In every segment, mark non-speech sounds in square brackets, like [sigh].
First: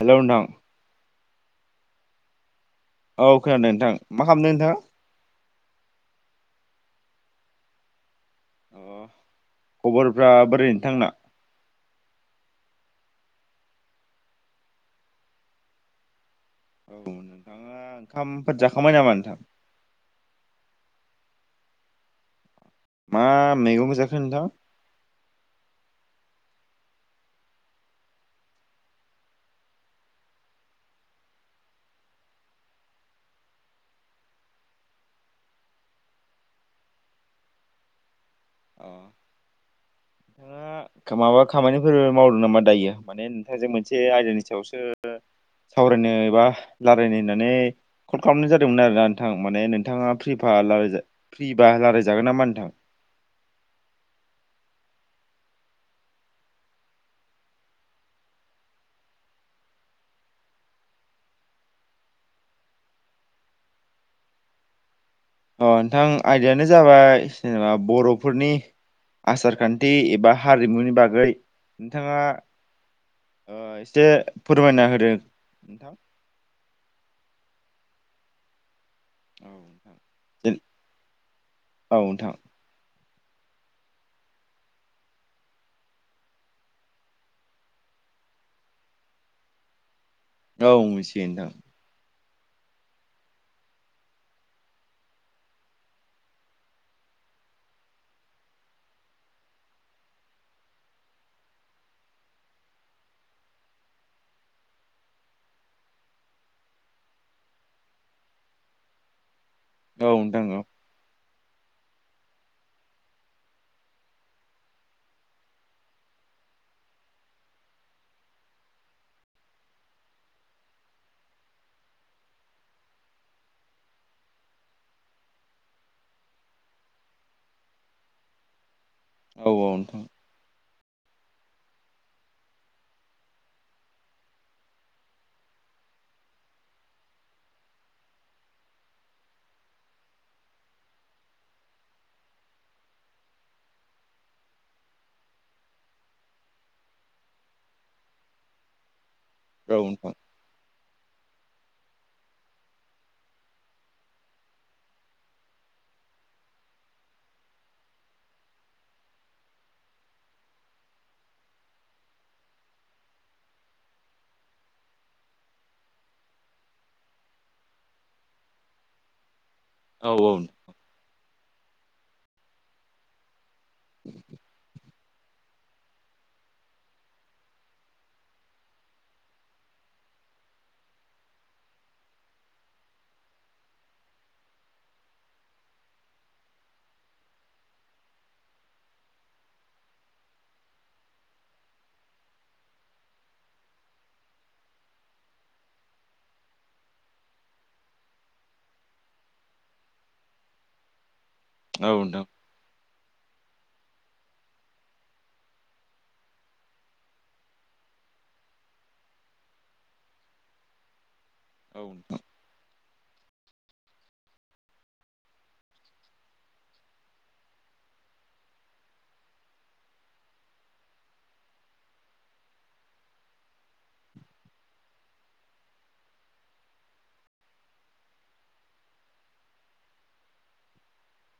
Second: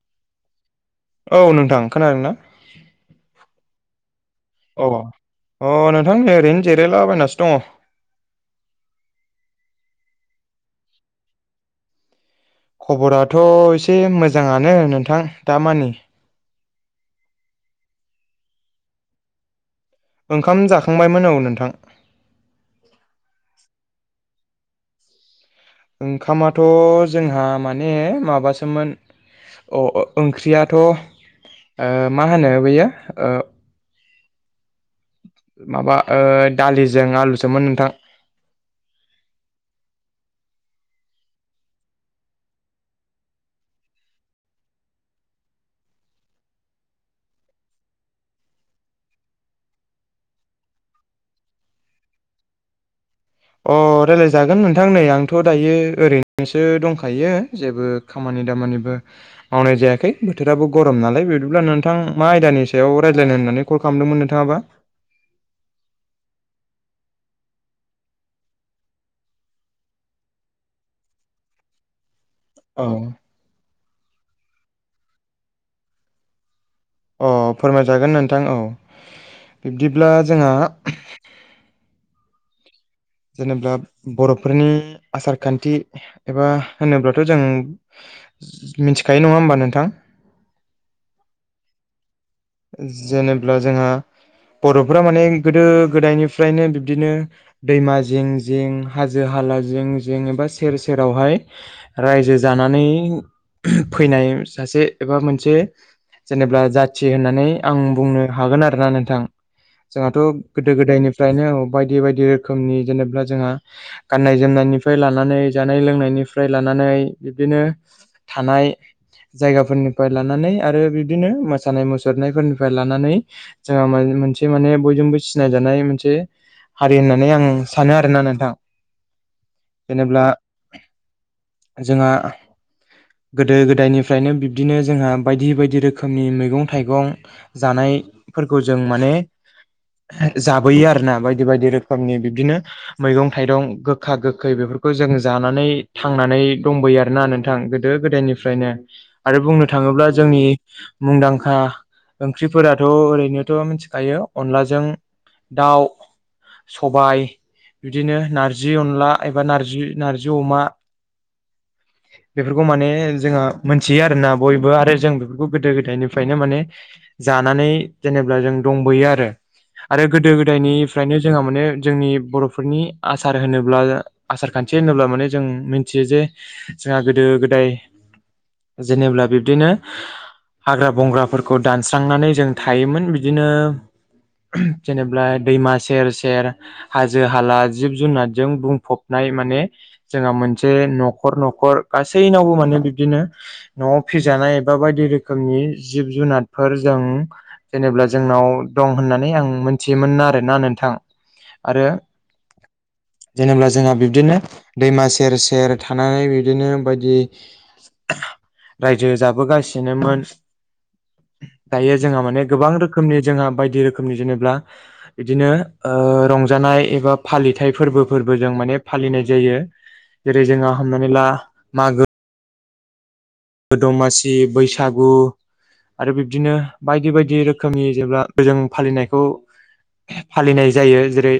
Hello नोंथां औ नोंथां खोनादोंना औ खोनादों नोंथां मा खालामदों नोंथाङा अ-अ नोंथां ओरैनो जिरायलाबायनासो दङ अ खबरफ्रा बोरै नोंथांना खबराथ' एसे मोजाङानो नोंथां दामानि औ नोंथाङा ओंखामफोर जाखांबाय नामा नोंथां ओंखाम जाखांबायमोन औ नोंथां मा मैगं जाखो नोंथां ओंखामाथ' जोंहा माने माबासोमोन अ ओंख्रियाथ' ओ मा होनो बेयो माबा दालिजों आलुजों मोन नोंथां [inaudible] माबा खामानिफोर मावदों नामा दायो माने नोंथांजों मोनसे आयदानि सायावसो सावरायनो एबा रायलायनो होननानै कल खालामनाय जादोंमोन आरोना नोंथां माने नोंथाङा फ्रि फ्रिबा रायलायजागोन नामा नोंथां अ रायलायजागोन नोंथां नै आंथ' दायो ओरैनोसो दंखायो जेबो खामानि आयदामानिबो मावनाय जायाखै बोथोराबो गरम नालाय बिदिब्ला नोंथां मा आयदानि सायाव रायज्लायनानै नानै कल खालामदोंमोन नोंथाङाबा अ नोंथां आयदायानो जाबाय जेनेबा बर'फोरनि आसार खान्थि एबा हारिमुनि बागै नोंथाङा औ ओ एसे फोरमायना होदों नोंथां औ फोरमायजागोन नोंथां औ औ बिब्दिब्ला जोंहा नोंथां जेनेबा बर'फोरनि आसार खान्थि एबा होनोब्लाथ' जों मिथिखायो नङा होमबा नोंथां औ मिथियो नोंथां जेनेब्ला जोंहा बर'फोरा माने गोदो गोदायनिफ्रायनो बिब्दिनो दैमा जिं-जिं हाजो हा हाला जें-जें एबा सेर सेरावहाय रायजो जानानै फैनाय सासे एबा मोनसे जेनेबा जाथि होननानै आं बुंनो हागोन आरोना नोंथां जोंहाथ' औ नोंथां गोदो गोदायनिफ्राय फ्रायनो बायदि बायदि रोखोमनि जेनेबा जोंहा गाननाय जोमनायनिफ्राय लानानै जानाय लोंनायनि निफ्राय लानानै बिब्दिनो थानाय जायगाफोरनिफ्राय लानानै आरो बिबदिनो म मोसानाय मुसुरनायफोरनिफ्राय लानानै जोंहा मोनसे माने बयजोंबो सिनायजानाय मोनसे। हारि होननानै आं सानो आरोना नोंथां औ जेनेब्ला जोंहा गोदो गोदायनिफ्रायनो बिब्दिनो जोंहा बायदि बायदि रोखोमनि मैग मैगं थाइगं जानायफोरखौ जों माने जाबोयो आरोना बायदि बायदि रोखोमनि बिबदिनो मैगं थाइगं गोखा गोखै बेफो बेफोरखौ जों जानानै थांनानै दंबोयो आरोना नोंथां गोदो गोदायनिफ्रायनो आरो बुंनो औ थाङोब्ला नोंथां जोंनि मुंदांखा आ ओंख्रिफोराथ' ओरैनोथ' मिथिखायो अनलाजों दाउ सबाय। बिदिनो नारजि अनला एबा नारजि नारजि अमा। बेफोरखौ माने जोंहा मोनथियो आरोना बयबो आरो जों बेफोरखौ गोदो गोदायनो फ्रायनो माने जानानै जेनेब्ला जों दंबोयो आरो। आरो औ नोंथां औ गोदो गोदायनिफ्रायनो जोंहा माने जोंनि बर'फोरनि आसार होनो ब्ला आसार खान्थि होनोब्ला माने जों मिथियो जे जोंहा गोदो गोदाय। जेनेब्ला बिब्दिनो हाग्रा। बंग्राफोरखौ दानस्रांनानै जों थायोमोन बिदिनो। जेनेब्ला दैमा सेर सेर हाजो हाला जिब जुनारजों बुंफबनाय। नै माने जोंहा मोनसे न'खर न'खर गासैनावबो माने बिबदिनो न‌'आव फिज जानाय एबा बायदि रोखोमनि। जिब जुनारफोर जों जेनेब्ला जोंनाव दं होननानै आं मोनथियोमोन आरोना नोंथां। आरो औ नोंथां औ नोंथां जेनेब्ला। जोंहा बिब्दिनो दैमा सेर सेर थानानै बिब्दिनो बायदि। रायजो जाबोगासिनोमोन। औ दायो जोंहा माने गोबां रोख खोमनि जोंहा बायदि रोखोमनि जेनेब्ला बिदिनो ओ रंजानाय एबा फालिथाय फोर। फोरबो फोरबो जों माने फालिनाय जायो जेरै जोंहा हमनानै ला मागो। दमासि बैसागु। आरो बिब्दिनो बायदि बायदि रोखोमनि फालिनाय जायो जेरै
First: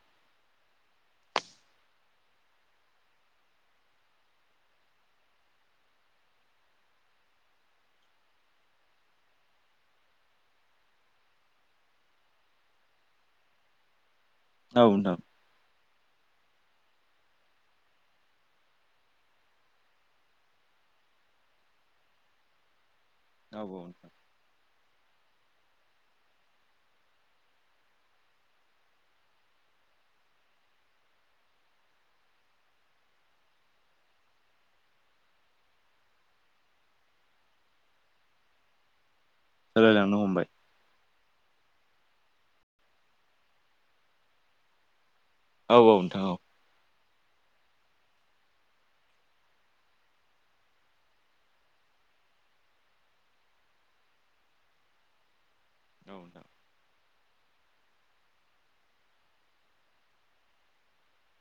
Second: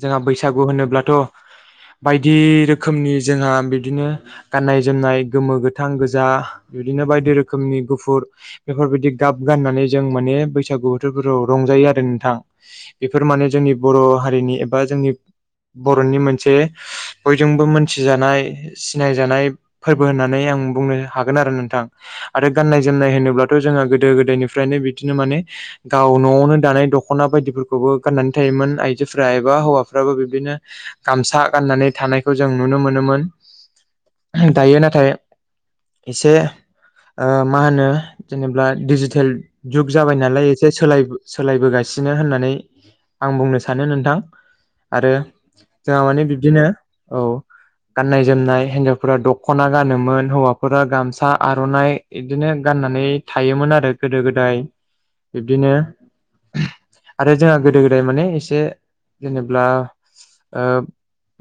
जोंहा बैसागु होनोब्लाथ बायदि रोखोमनि जोंहा बिदिनो गाननाय जोमनाय गोमो गोथ। गोथां गोजा बिबदिनो बायदि रोखोमनि गुफुर बेफोरबायदि गाब गाननानै जों माने बैसाग गु बोथोराव रंजायो आरो नोंथां बेफोर माने जोंनि बर' हा। रिनि एबा जोंनि नोंथां औ बर'नि मोन से बयजोंबो मोनथि जानाय सिनाय जानाय फोरबो होननानै आं। बुंनो हागोन आरो नोंथां आरो गाननाय जोमनाय होनोब्लाथ' औ जोंङो गोदो नोंथां गोदायनिफ्रायनो बि दिनो माने गाव न'आवनो दानाय दख'ना बायदिफोरखौबो गाननानै थायोमोन आइजोफ्रा एबा हौवाफ्रा। रावबो बिबदिनो गामसा गाननानै थानायखौ जों नुनो मोनोमोन। दायो नाथाय। एसे ओ मा होनो जेनेब्ला दिजिटेल। जुग जाबाय सोलायलांनो नालाय हमबाय एसे सोलायबो। सोलायबोगासिनो होननानै आं बुंनो सानो नोंथां आरो औ औ जोंहा माने नोंथां औ बिबदिनो औ गाननाय जोमनाय हिनजावफोरा दख'ना गानोमोन हौवा। फोरा गामसा आर'नाइ बिदिनो गाननानै थायोमोन आरो गोदो गोदाय। बिदिनो नोंथां आरो जोंहा गोदो गोदाय माने एसे जेनेब्ला। ओ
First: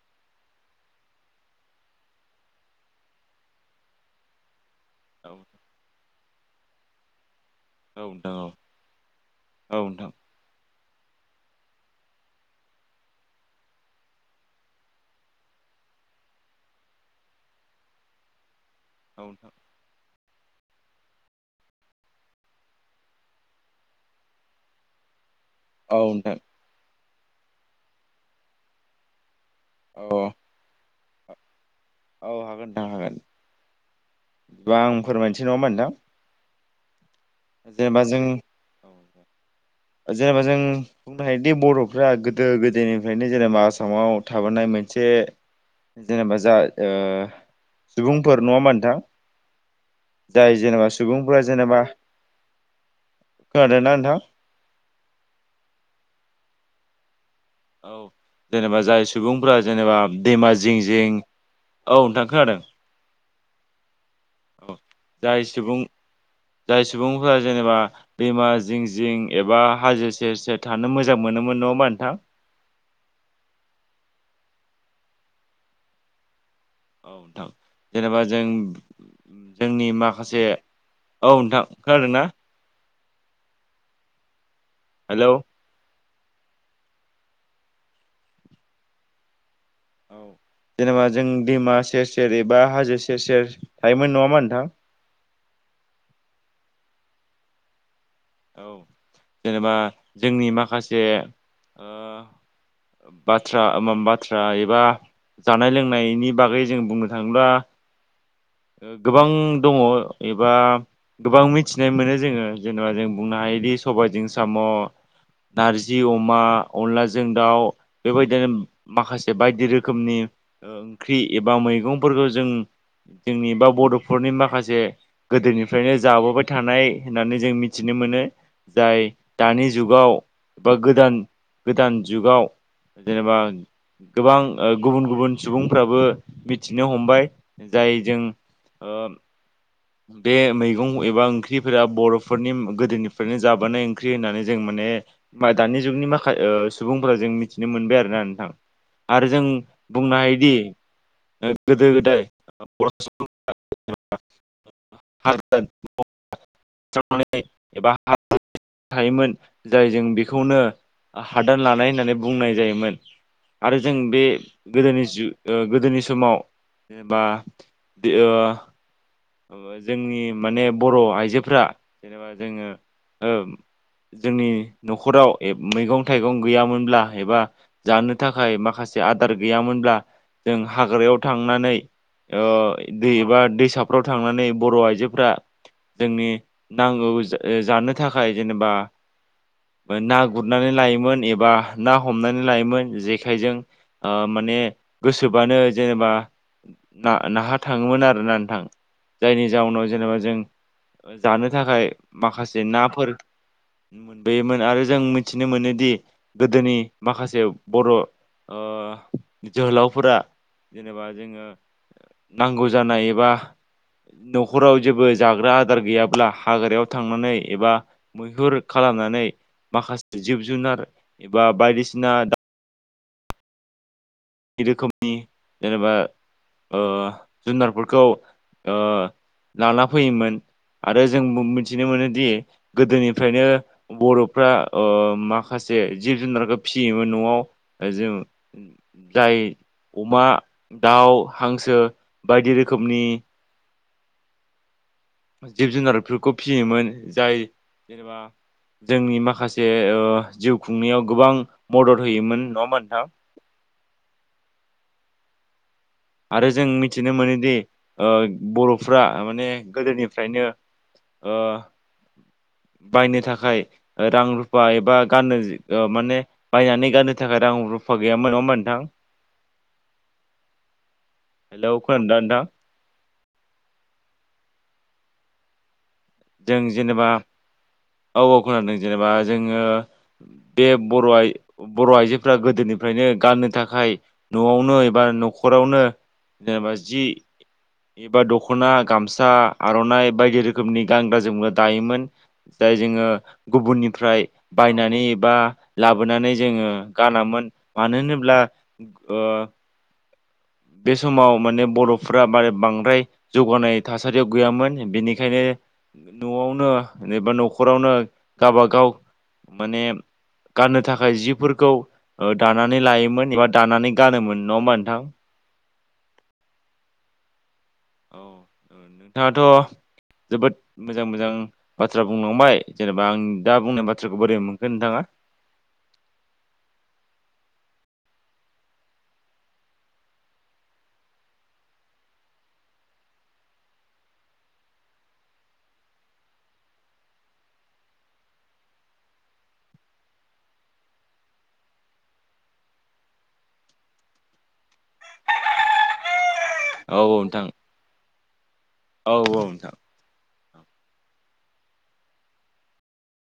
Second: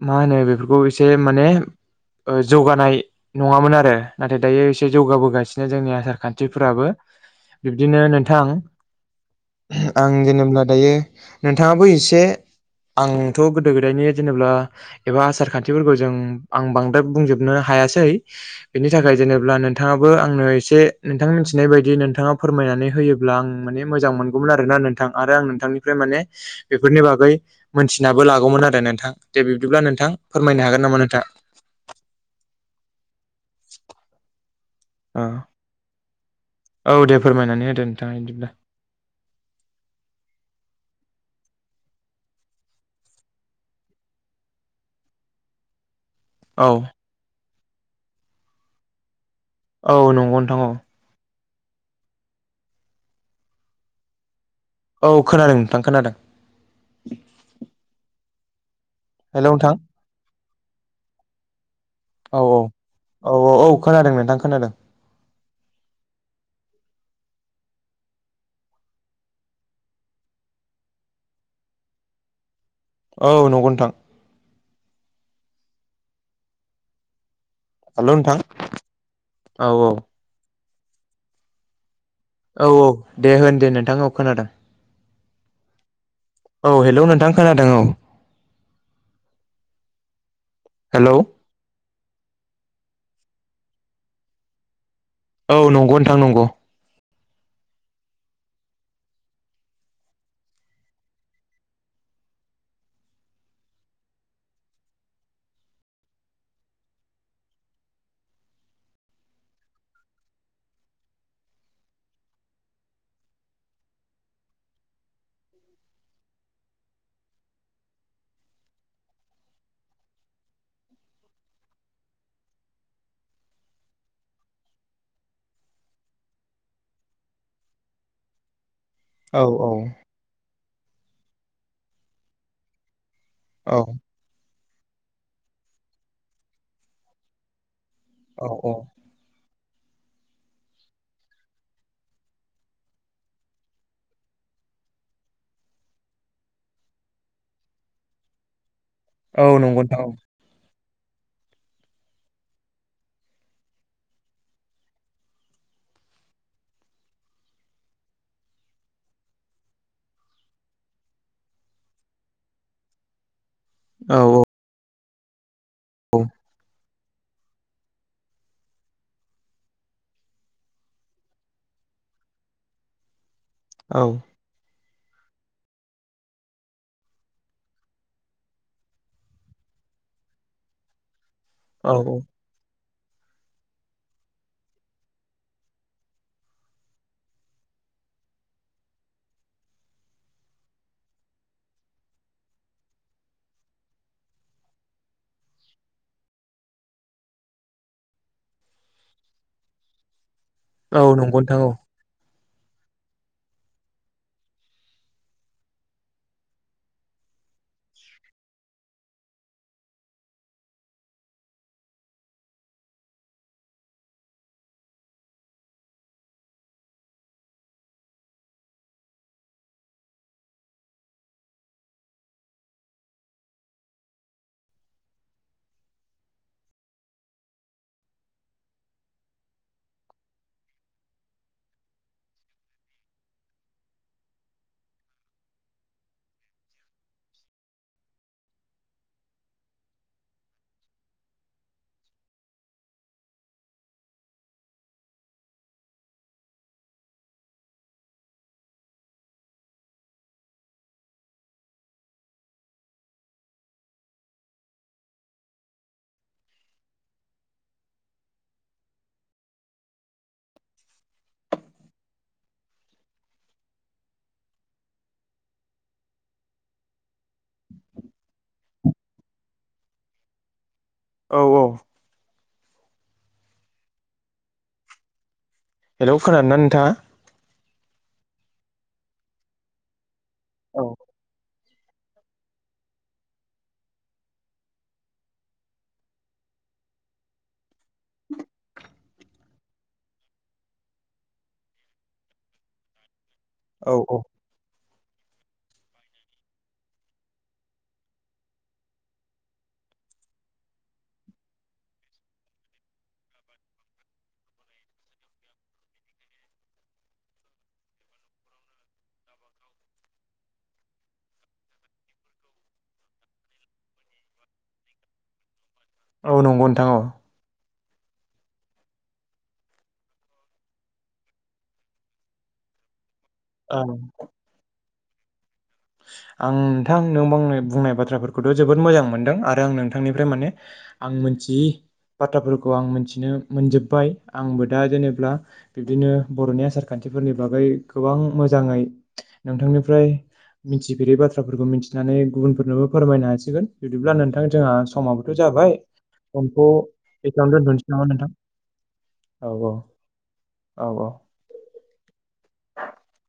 मा होनो बेफोरखौ एसे माने ओ जौगानाय नङामोन आरो नाथाय दायो एसे औ जौगाबोगासिनो जोंनि आसार खान्थिफोराबो बिबदिनो नोंथां औ नोंथां आं जेनेब्ला दायो नोंथाङाबो इसे आंथ' गोदो गोदायनि जेनेब्ला एबा आसार खान्थिफोरखौ जों आं बांद्राय बुंजोबनो हा हायासै बिनि थाखाय जेनेब्ला नोंथाङाबो आंनो इस से नोंथां मिथिनाय बायदि नोंथाङा फोरमायनानै होयोब्ला आं माने मोजां मोनगौमोन आरोना नोंथां आरो आं नोंथांनिफ्राय औ माने नोंथां बेफोरनि बागै मोनथिनाबो लागौमोन आरो नोंथां दे बिबदिब्ला औ नोंथां फोरमायनो हागोन नामा नोंथांआ। औ हागोन नोंथां हागोन [unintelligible] आं औ फोरमायनोसै नङा होनबा नोंथां औ दे फोरमायनानै होदो जेनेबा नोंथाङा जों बिदिब्ला जेनेबा जों बुंनो हायोदि बर'फ्रा गोदो गोदायनिफ्रायनो जेनेबा आसामाव थाबोनाय मोनसे जेनेबा जा औ ओ सुबुंफोर नङा ओनबा नोंथां? औ नंगौ जाय नोंथां औ । जेनेबा सुबुंफोरा जेनेबा खोनादों ना नोंथां । औ खोनादों नोंथां खोनादों। औ जेनेबा जाय हेल' सुबुंफोरा नोंथां जेनेबा दैमा जिं जिं औ नोंथां औ खोनादों। औ औ औ खोनादोंमोन। औ जाय सुबुं जाय सुबुंफोरा जेनेबा दैमा जिं जिं एबा हाजो सेर सेर थानो मोजां मोनोमोन नङा होमबा नोंथां । [inaudible] औ नंगौ नोंथां । औ नोंथां हेल' जेनेबा नोंथां जों औ जोंनि औ माखासे औ नोंथां ओंखारादों ना? औ औ दे होन दे नोंथां औ खोनादों। हेलौ औ हेल' नोंथां खोनादों औ । औ जेनेबा जों दैमा सेस सेर एबा हाजो सेर सेर थायोमोन नङामा नोंथां । औ नंगौ नोंथां नंगौ । औ जेनेबा जोंनि माखासे ओ बाथ्रा माम बाथ्रा एबा जानाय लोंनायनि बागै जों बुंनो थाङोब्ला गोबां दङ एबा गोबां मिथिनाय मोनो जोङो जेनेबा जों बुंनो हायो । औदि सबायजों साम' नारजि अमा अनलाजों दाउ बेबायदिनो माखासे बायदि रोखोमनि ओंख्रि एबा मैगंफोरखौ जों जोंनि बा बड'फोरनि माखासे गोदोनिफ्रायनो जाबोबाय थानाय होननानै जों मिथिनो मोनो । मोनो जाय औ दानि औ जुगाव एबा गोदान गोदान जुगाव जेनेबा औ गोबां गुबुन गुबुन सुबुंफ्राबो मिथिनो हमबाय जाय जों औ औ ओ बे मैगं एबा ओंख्रिफोरा बर'फोरनि गोदोनिफ्रायनो जाबोनाय ओंख्रि होननानै जों मान माने दानि जुगनि माखा सुबुंफोराव जों मिथिनो मोनबाय आरोना नोंथां । आरो जों औ नंगौ नोंथां बुंनो औ हायोदि गोदो गोदाय [unintelligible] [unintelligible] एबा थायोमोन जाय जों बेखौनो हादान लानाय होननानै बुंनाय जायोमोन । आरो जों बे औ गोदोनि जु ओ गोदोनि समाव जेनेबा ओ जोंनि माने बर' आइजोफोरा जेनेबा जोङो औ जोंनि न'खराव मैगं थाइगं गैयामोनब्ला एबा जानो थाखाय माखासे आदार गैयामोन ब्ला हाग्रायाव थांनानै औ ओ दै बा दैसा फोराव थांनानै बर' आइजोफोरा जोंनि नांगौ जानो थाखाय जेनेबा ना गुरनानै लायोमोन एबा ना हमनानै लायोमोन जेखायजों मानानि गोसोबानो जेनेबा नाहा थाङोमोन आरोना नोंथां? जायनि जाउनाव जेनेबा जों औ नंगौ जानो नोंथां औ थाखाय माखासे नाफोर मोनबोयोमोन आरो जों मिथिनो मोनोदि गोदोनि माखासे बर ओ जोहोलावफोरा जेनेबा जोङो नांगौ जानाय एबा न'खराव जेबो जाग्रा आदार गैयाब्ला हाग्रायाव थांनानै एबा मैहुर खालामनानै माखासे जिब जुनार एबा बायदिसिना बिदि रोखोमनि जेनेबा ओ जुनारफोरखौ ओ लाना फैयोमोन। आरो जों मिथिनो मोनोदि गोदोनिफ्रायनो बर'फ्रा ओ माखास से जिब जुनारखो फिसियोमोन न'आव ओ जोङो जाय अमा, दाउ, हांसो बायदि रोखोमनि जिब जुनारफोरखौ फिसियोमोन जाय जेनेबा जोंनि माखासे ओ जिउ खुंनायाव गोबां मदद होयोमोन नङा होनबा नोंथां। आरो जों मिथिनो मोनोदि ओ बर'फ्रा माने गोदोनिफ्रायनो ओ बायनो थाखाय रां रुफा एबा गाननो ओ माने बायनानै गाननो थाखाय रां रु फा गैयामोन नङा होनबा नोंथां। औ औ हेल' खोनादों दा नोंथां हेलौ खोनादों ना जों नोंथाङा? जेनेबा औ औ खोनादों जेनेबा जोङो बे औ बर' आइ बर' आइजोफोरा गोदोनिफ्रायनो गाननो थाखाय न'आवनो एबा न'खरावनो जेनेबा जि एबा दख'ना गामसा आर'नाइ बायदि रोखोमनि गानग्रा जोमग्रा दायोमोन जाय जोङो औ औ गुबुननिफ्राय बायनानै बा लाबोनानै जोङो गानामोन। मानो होनोब्ला ओ बे समाव माने बर'फोरा बारे बांद्राय जौगानाय थासारियाव गैयामोन। बेनिखायनो न'आवनो एबा न'खरावनो गाबागाव माने गाननो थाखाय जिफोरखौ ओ दानानै लायोमोन एबा दानानै गानोमोन। नङा होमबा नोंथां? औ नंगौ नोंथां औ। औ [unintelligible] नोंथाङाथ' जोबोद मोजां मोजां बाथ्रा बुंलांबाय जेनेबा आं दा औ बुंनाय बाथ्राखौ बोरै मोनखो नोंथाङा [unintelligible] आं नोंथां नों बंनाय बुंनाय बाथ्राफोरखौथ' जोबोद मोजां मोनदों आरो आं नोंथांनिफ्राय माने आं मिथियै बाथ्राफोरखौ आं मोनथिनो मोनजोबबाय। आंबो दा जेनेबा बिब्दिनो बर'नि आसारखान्थि फोरनि बागै गोबां मोजाङै नोंथांनिफ्राय मिथिफेरै बाथ्राफोरखौ मिथिनानै गुबुनफोरनोबो फोरमायनो हासिगोन। बिदिब्ला नोंथां जोंहा समाबोथ' जाबा बाय फनख' औ नोंथां बेखिनियावनो दोन्थ'नोसै नामा नोंथां? औ औ औ औ। औ